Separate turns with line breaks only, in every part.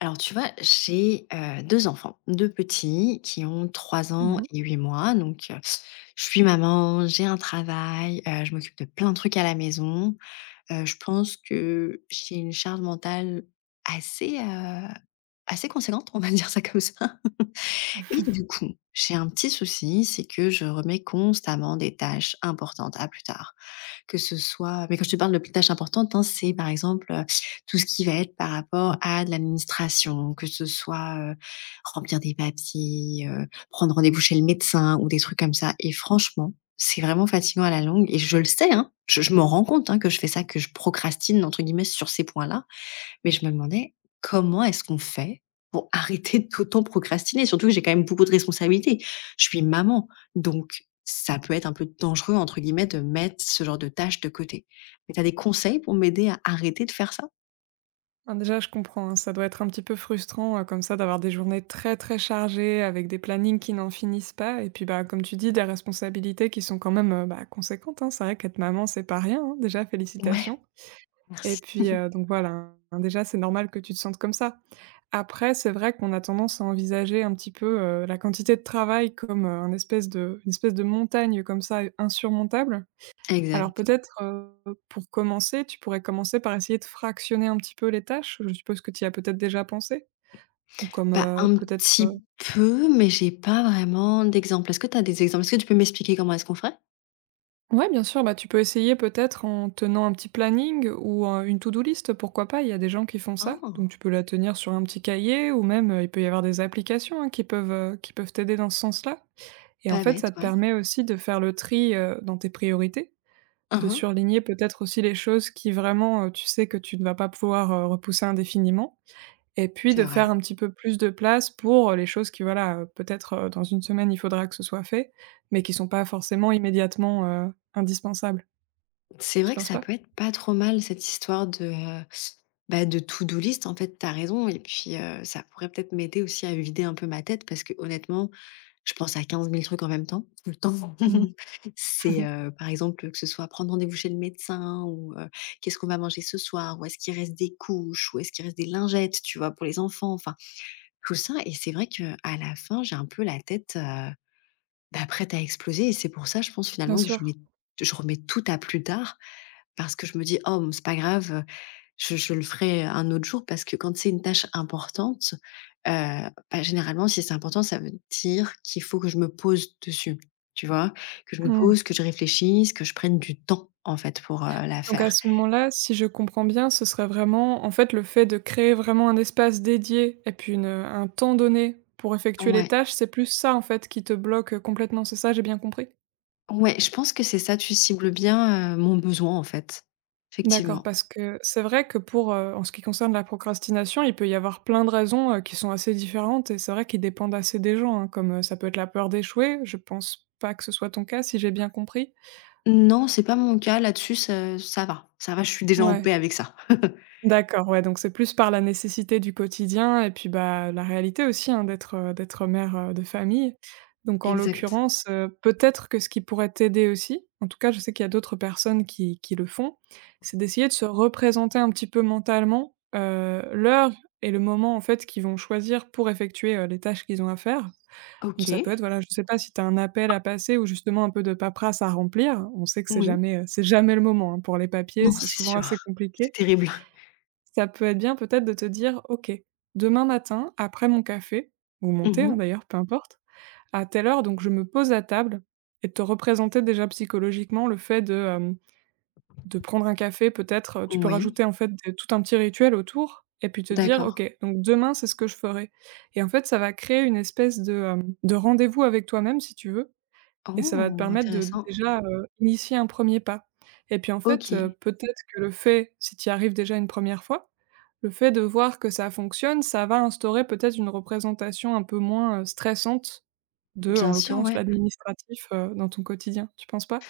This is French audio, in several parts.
Alors tu vois, j'ai, 2 enfants, 2 petits qui ont 3 ans
Mmh mh.
et 8 mois, donc je suis maman, j'ai un travail, je m'occupe de plein de trucs à la maison. Je pense que j'ai une charge mentale assez, heu, assez conséquente, on va dire ça comme ça. Et du coup, j'ai un petit souci, c'est que je remets constamment des tâches importantes à plus tard. Que ce soit mais quand je te parle de p tâches importantes, hein, c'est par exemple, tout ce qui va être par rapport à de l'administration, que ce soit, remplir des papiers, prendre rendez-vous chez le médecin ou des trucs comme ça et franchement, c'est vraiment fatigant à la longue et je le sais, hein, je m'en rends compte, hein, que je fais ça, que je «procrastine» entre guillemets sur ces points-là. Mais je me demandais comment est-ce qu'on fait pour arrêter d'autant procrastiner? Surtout que j'ai quand même beaucoup de responsabilités. Je suis maman, donc ça peut être un peu «dangereux» entre guillemets de mettre ce genre de tâches de côté. Mais tu as des conseils pour m'aider à arrêter de faire ça?
Ben, déjà, je comprends, hein, ça doit être un petit peu frustrant, comme ça d'avoir des journées très, très chargées avec des plannings qui n'en finissent pas et puis, bah, comme tu dis, des responsabilités qui sont quand même, bah, conséquentes, hein. C'est vrai qu'être maman, c'est pas rien, hein, déjà
Ouais,
félicitations. Et
merci.
puis, donc voilà, hein, déjà, c'est normal que tu te sentes comme ça. Après, c'est vrai qu'on a tendance à envisager un petit peu, la quantité de travail comme, un espèce de une espèce de montagne comme ça, insurmontable. Alors
Exact.
peut-être, pour commencer, tu pourrais commencer par essayer de fractionner un petit peu les tâches. Je suppose que tu y as peut-être déjà pensé? Ou comme,
Bah, un
peut-être,
petit peu, mais j'ai pas vraiment d'exemple. Est-ce que tu as des exemples? Est-ce que tu peux m'expliquer comment est-ce qu'on ferait?
ouais, bien sûr, bah, tu peux essayer peut-être en tenant un petit planning ou, une to-do list, pourquoi pas? Il y a des gens qui font ça,
Oh!
donc tu peux la tenir sur un petit cahier ou même, il peut y avoir des applications, hein, qui peuvent t'aider dans ce sens-là. Et en
Pas
fait,
bête,
ça te
ouais.
permet aussi de faire le tri, dans tes priorités, de
Mmh.
surligner peut-être aussi les choses qui vraiment, tu sais que tu ne vas pas pouvoir, repousser indéfiniment. Et puis
C'est
de
vrai.
faire un petit peu plus de place pour, les choses qui voilà, peut-être, dans une semaine, il faudra que ce soit fait, mais qui sont pas forcément immédiatement, indispensables.
C'est
Tu
vrai que
penses
ça
pas?
peut être pas trop mal cette histoire de, bah, de to-do list, en fait, t'as raison et puis, ça pourrait peut-être m'aider aussi à vider un peu ma tête parce que honnêtement, je pense à 15 000 trucs en même temps, tout le temps.
Mmh.
C'est, par exemple, que ce soit prendre rendez-vous chez le médecin ou, qu'est-ce qu'on va manger ce soir? Ou est-ce qu'il reste des couches? Ou est-ce qu'il reste des lingettes, tu vois, pour les enfants? Enfin, tout ça et c'est vrai que à la fin, j'ai un peu la tête, bah, prête à exploser et c'est pour ça, je pense,
Bien
finalement, que
sûr.
je remets tout à plus tard parce que je me dis: «Oh, mmh, c'est pas grave, je le ferai un autre jour» parce que quand c'est une tâche importante, heu, bah, généralement, si c'est important, ça veut dire qu'il faut que je me pose dessus, tu vois? Que je me
Mmh.
pose, que je réfléchisse, que je prenne du temps, en fait, pour, la
Donc
faire.
à ce moment-là, si je comprends bien, ce serait vraiment en fait, le fait de créer vraiment un espace dédié et puis une, un temps donné pour effectuer les
Ouais,
tâches, c'est plus ça en fait qui te bloque, complètement, c'est ça? J'ai bien compris?
ouais, je pense que c'est ça, tu cibles bien, mon besoin, en fait,
D'accord,
effectivement.
parce que c'est vrai que pour, en ce qui concerne la procrastination, il peut y avoir plein de raisons, qui sont assez différentes et c'est vrai qu'ils dépendent assez des gens, hein, comme, ça peut être la peur d'échouer, je pense pas que ce soit ton cas si j'ai bien compris?
Non, c'est pas mon cas là-dessus, ça va, je suis déjà en
Ouais.
paix avec ça.
D'accord, ouais, donc c'est plus par la nécessité du quotidien et puis, bah, la réalité aussi, hein, d'être, d'être mère, de famille. Donc en
Exact.
l'occurrence, peut-être que ce qui pourrait t'aider aussi, en tout cas je sais qu'il y a d'autres personnes qui le font, c'est d'essayer de se représenter un petit peu mentalement, l'heure et le moment, en fait, qu'ils vont choisir pour effectuer, les tâches qu'ils ont à faire. Donc ça peut être,
OK,
voilà, je sais pas si tu as un appel à passer ou justement un peu de paperasse à remplir. On sait que
oui.
c'est jamais le moment, hein, pour les papiers,
Non,
c'est
c'est
souvent
sûr,
assez
c'est
compliqué.
terrible.
Ça peut être bien peut-être de te dire: «OK, demain matin, après mon café ou mon thé, hein,
Mmh.
d'ailleurs, peu importe, à telle heure, donc je me pose à table» et de te représenter déjà psychologiquement le fait de, de prendre un café peut-être, tu peux
Oui,
rajouter, en fait, des tout un petit rituel autour et puis te dire:
d'accord.
«OK, donc demain, c'est ce que je ferai» et en fait, ça va créer une espèce de, de rendez-vous avec toi-même, si tu veux, et ça va te
Oh,
permettre de
intéressant.
déjà, initier un premier pas. Et puis en fait,
OK,
peut-être que le fait si tu y arrives déjà une première fois, le fait de voir que ça fonctionne, ça va instaurer peut-être une représentation un peu moins, stressante de,
bien
en
sûr,
l'occurrence,
ouais.
l'administratif, dans ton quotidien, tu penses pas?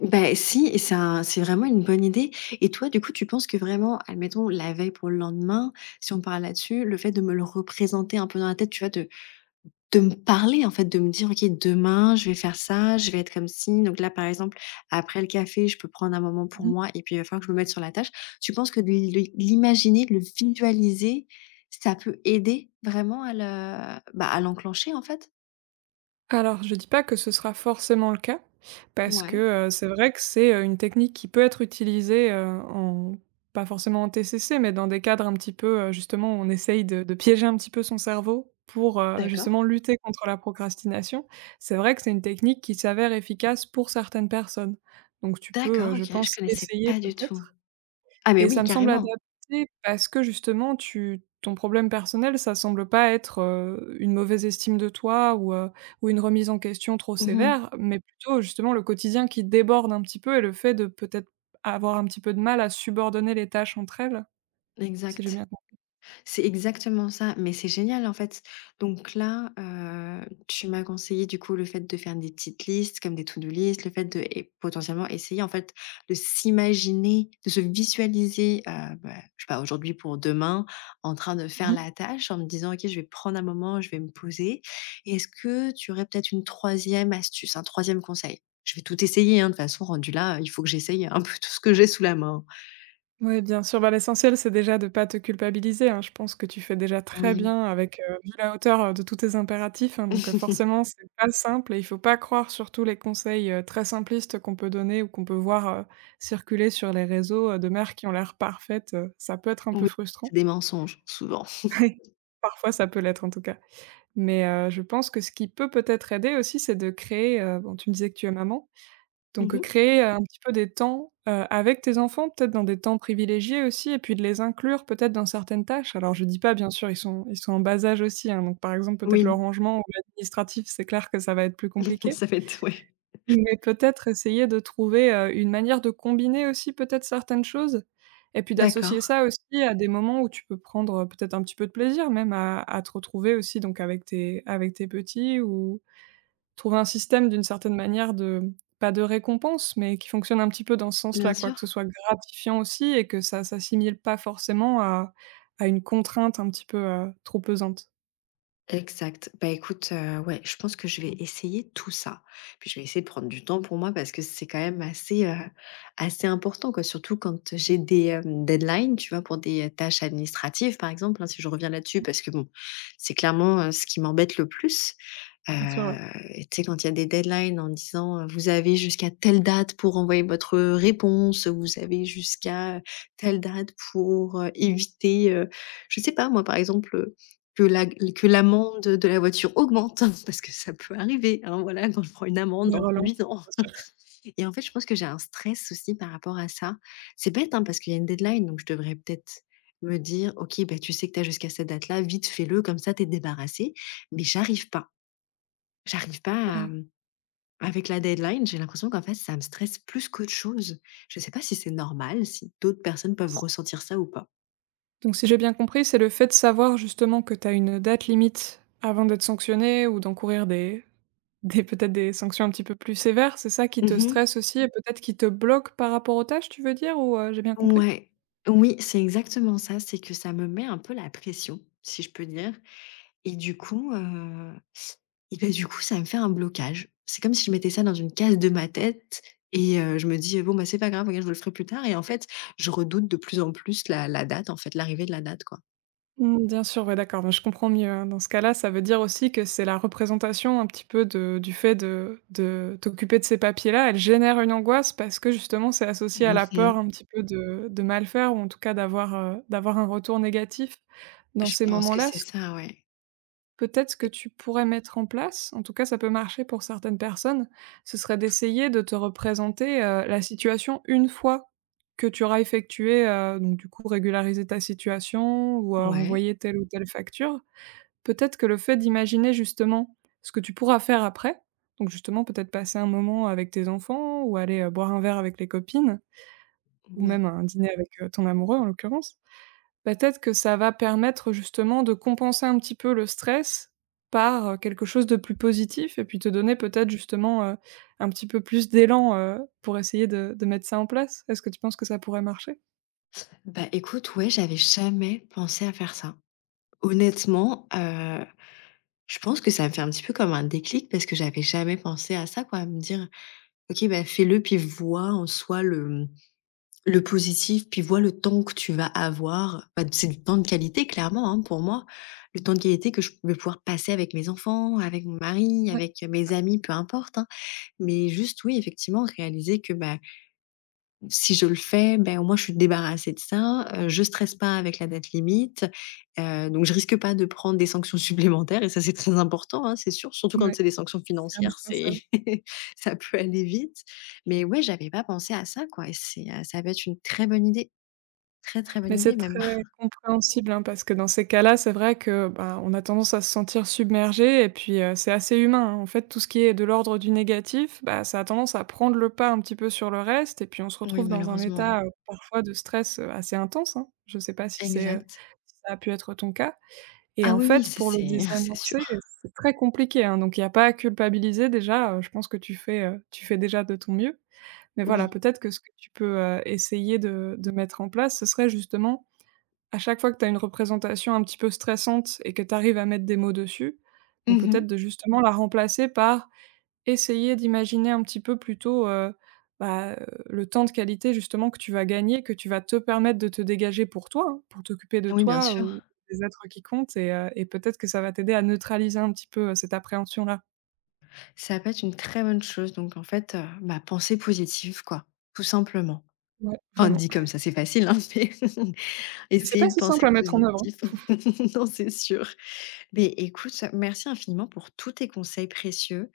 Ben si et c'est un c'est vraiment une bonne idée et toi, du coup, tu penses que vraiment, admettons, la veille pour le lendemain, si on parle là-dessus, le fait de me le représenter un peu dans la tête, tu vois, de me parler, en fait, de me dire: «OK, demain, je vais faire ça, je vais être comme ci». Donc là, par exemple, après le café, je peux prendre un moment pour moi et puis il va falloir que je me mette sur la tâche. Tu penses que de l'imaginer, de le visualiser, ça peut aider vraiment à le bah, à l'enclencher, en fait?
Alors, je dis pas que ce sera forcément le cas, parce
Ouais,
que, c'est vrai que c'est, une technique qui peut être utilisée, en pas forcément en TCC, mais dans des cadres un petit peu, justement, où on essaye de piéger un petit peu son cerveau pour,
d'accord.
justement lutter contre la procrastination. C'est vrai que c'est une technique qui s'avère efficace pour certaines personnes. Donc tu peux,
D'accord,
je
OK, je
pense,
connaissais
essayer
pas du tout.
peut-être.
Ah mais
Et ça
oui,
me semble
carrément.
adapté parce que justement tu ton problème personnel, ça semble pas être, une mauvaise estime de toi ou une remise en question trop
Mmh mh.
sévère, mais plutôt justement le quotidien qui déborde un petit peu et le fait de peut-être avoir un petit peu de mal à subordonner les tâches entre elles, si j'ai
Exact.
bien
C'est exactement ça, mais c'est génial en fait. Donc là, tu m'as conseillé du coup le fait de faire des petites listes comme des to-do list, le fait de et potentiellement essayer en fait de s'imaginer, de se visualiser, bah, je sais pas, aujourd'hui pour demain, en train de faire
compris.
la tâche en me disant: «OK, je vais prendre un moment, je vais me poser» et est-ce que tu aurais peut-être une troisième astuce, un troisième conseil? Je vais tout essayer, hein, de toute façon rendu là, il faut que j'essaye un peu tout ce que j'ai sous la main.
Ouais, bien sûr, bah, l'essentiel, c'est déjà de pas te culpabiliser, hein. Je pense que tu fais déjà très
Oui.
bien avec, vu la hauteur, de tous tes impératifs, hein, donc forcément, c'est pas simple et il faut pas croire surtout les conseils, très simplistes qu'on peut donner ou qu'on peut voir, circuler sur les réseaux, de mères qui ont l'air parfaites, ça peut être un peu
Oui, c'est
frustrant.
des mensonges, souvent.
Parfois, ça peut l'être en tout cas, mais je pense que ce qui peut peut-être aider aussi, c'est de créer, bon, tu me disais que tu es maman
Mmh
donc,
mh.
créer, un petit peu des temps, avec tes enfants, peut-être dans des temps privilégiés aussi et puis de les inclure peut-être dans certaines tâches. Alors je dis pas bien sûr, ils sont en bas âge aussi, hein, donc par exemple peut-être le
Oui,
rangement ou l'administratif, c'est clair que ça va être plus compliqué.
ça va être ouais.
Mais peut-être essayer de trouver, une manière de combiner aussi peut-être certaines choses et puis
D'accord.
d'associer ça aussi à des moments où tu peux prendre, peut-être un petit peu de plaisir même à te retrouver aussi donc avec tes petits ou trouver un système d'une certaine manière de pas de récompense, mais qui fonctionne un petit peu dans ce
Bien
sens-là, quoi. Que ce
sûr.
soit gratifiant aussi et que ça s'assimile pas forcément à une contrainte un petit peu, trop pesante.
Exact. Bah, écoute, ouais, je pense que je vais essayer tout ça. Puis je vais essayer de prendre du temps pour moi parce que c'est quand même assez important, quoi. Surtout quand j'ai des, deadlines, tu vois? Pour des, tâches administratives, par exemple, hein, si je reviens là-dessus, parce que bon, c'est clairement, ce qui m'embête le plus.
Bien sûr, ouais.
Et tu sais, quand il y a des deadlines en disant, «Vous avez jusqu'à telle date pour envoyer votre réponse, vous avez jusqu'à telle date pour, éviter», je sais pas moi, par exemple, que la que l'amende de la voiture augmente parce que ça peut arriver, hein, voilà, quand je prends une amende
Des
en
relances, ouais,
conduisant.
bien sûr.
Et en fait, je pense que j'ai un stress aussi par rapport à ça. C'est bête, hein, parce qu'il y a une deadline, donc je devrais peut-être me dire: «OK, bah, tu sais que tu as jusqu'à cette date-là, vite fais-le, comme ça t'es débarrassé mais j'arrive pas. J'arrive pas à,
Ah,
avec la deadline, j'ai l'impression qu'en fait, ça me stresse plus qu'autre chose. Je sais pas si c'est normal, si d'autres personnes peuvent ressentir ça ou pas?
donc si j'ai bien compris, c'est le fait de savoir justement que tu as une date limite avant d'être sanctionné ou d'encourir des peut-être des sanctions un petit peu plus sévères, c'est ça qui te
Mmh.
stresse aussi et peut-être qui te bloque par rapport aux tâches, tu veux dire ou, j'ai bien compris?
Ouais. Oui, c'est exactement ça, c'est que ça me met un peu la pression, si je peux dire et du coup, heu et du coup, ça me fait un blocage. C'est comme si je mettais ça dans une case de ma tête et je me dis: «Bon, bah, c'est pas grave, regarde, je vous le ferai plus tard» et en fait, je redoute de plus en plus la date, en fait, l'arrivée de la date, quoi.
Mmh, bien sûr, ouais, d'accord, mais je comprends mieux, hein. Dans ce cas-là, ça veut dire aussi que c'est la représentation un petit peu de du fait de t'occuper de ces papiers-là, elle génère une angoisse parce que justement c'est associé à la peur
Mmh.
un petit peu de mal faire ou en tout cas d'avoir, d'avoir un retour négatif dans
Je
ces
pense que
moments-là.
c'est ça, ouais.
Peut-être que tu pourrais mettre en place, en tout cas ça peut marcher pour certaines personnes, ce serait d'essayer de te représenter, la situation une fois que tu auras effectué, donc du coup régulariser ta situation ou,
Ouais.
renvoyer telle ou telle facture. Peut-être que le fait d'imaginer justement ce que tu pourras faire après, donc justement peut-être passer un moment avec tes enfants ou aller, boire un verre avec les copines ou
Ouais.
même un dîner avec, ton amoureux en l'occurrence. Peut-être que ça va permettre justement de compenser un petit peu le stress par, quelque chose de plus positif et puis te donner peut-être justement, un petit peu plus d'élan, pour essayer de mettre ça en place. Est-ce que tu penses que ça pourrait marcher?
Bah, écoute, ouais, j'avais jamais pensé à faire ça. Honnêtement, je pense que ça me fait un petit peu comme un déclic parce que j'avais jamais pensé à ça quoi, à me dire: «OK, bah, fais-le puis vois en soi le positif, puis vois le temps que tu vas avoir». Bah, c'est du temps de qualité clairement, hein, pour moi. Le temps de qualité que je vais pouvoir passer avec mes enfants, avec mon mari,
Ouais,
avec
c'est ça.
mes amis, peu importe, hein. Mais juste oui, effectivement, réaliser que, bah. Si je le fais, ben, au moins je suis débarrassée de ça, je stresse pas avec la date limite, donc je risque pas de prendre des sanctions supplémentaires et ça c'est très important, hein, c'est sûr, surtout quand
Ouais,
c'est des sanctions
c'est
financières,
indispensable.
c'est ça peut aller vite. Mais ouais, j'avais pas pensé à ça quoi et c'est, ça peut être une très bonne idée, très, très bonne
Mais c'est
idée même.
très compréhensible, hein, parce que dans ces cas-là, c'est vrai que, bah, on a tendance à se sentir submergé et puis, c'est assez humain, hein. En fait, tout ce qui est de l'ordre du négatif, bah, ça a tendance à prendre le pas un petit peu sur le reste et puis on se
Oui,
retrouve dans un
malheureusement.
état, parfois de stress, assez intense, hein. Je sais pas si c'est,
Exact.
si ça a pu être ton cas et
Ah
en
oui, oui,
fait,
ça
pour le
c'est c'est
désamorcer,
sûr.
c'est très compliqué, hein, donc il n'y a pas à culpabiliser déjà, je pense que tu fais déjà de ton mieux. Mais voilà,
Oui.
peut-être que ce que tu peux, essayer de mettre en place, ce serait justement à chaque fois que tu as une représentation un petit peu stressante et que tu arrives à mettre des mots dessus, donc
Mmh.
peut-être de justement la remplacer par essayer d'imaginer un petit peu plutôt, bah, le temps de qualité justement que tu vas gagner, que tu vas te permettre de te dégager pour toi, hein, pour t'occuper de
Oui, bien
toi
sûr.
ou des êtres qui comptent et peut-être que ça va t'aider à neutraliser un petit peu, cette appréhension-là.
Ça peut être une très bonne chose donc en fait, bah, penser positif quoi, tout simplement.
Ouais,
Enfin,
vraiment.
dit comme ça, c'est facile, hein, mais
Mais c'est
essayer
pas
de
si
penser
simple à mettre en œuvre, hein.
positif. Non, c'est sûr. Mais écoute, merci infiniment pour tous tes conseils précieux.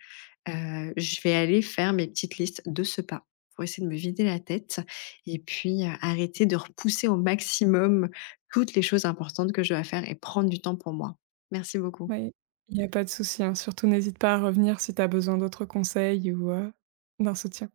Je vais aller faire mes petites listes de ce pas pour essayer de me vider la tête et puis, arrêter de repousser au maximum toutes les choses importantes que je dois faire et prendre du temps pour moi. Merci beaucoup.
Oui, il y a pas de souci, hein. Surtout n'hésite pas à revenir si tu as besoin d'autres conseils ou, d'un soutien.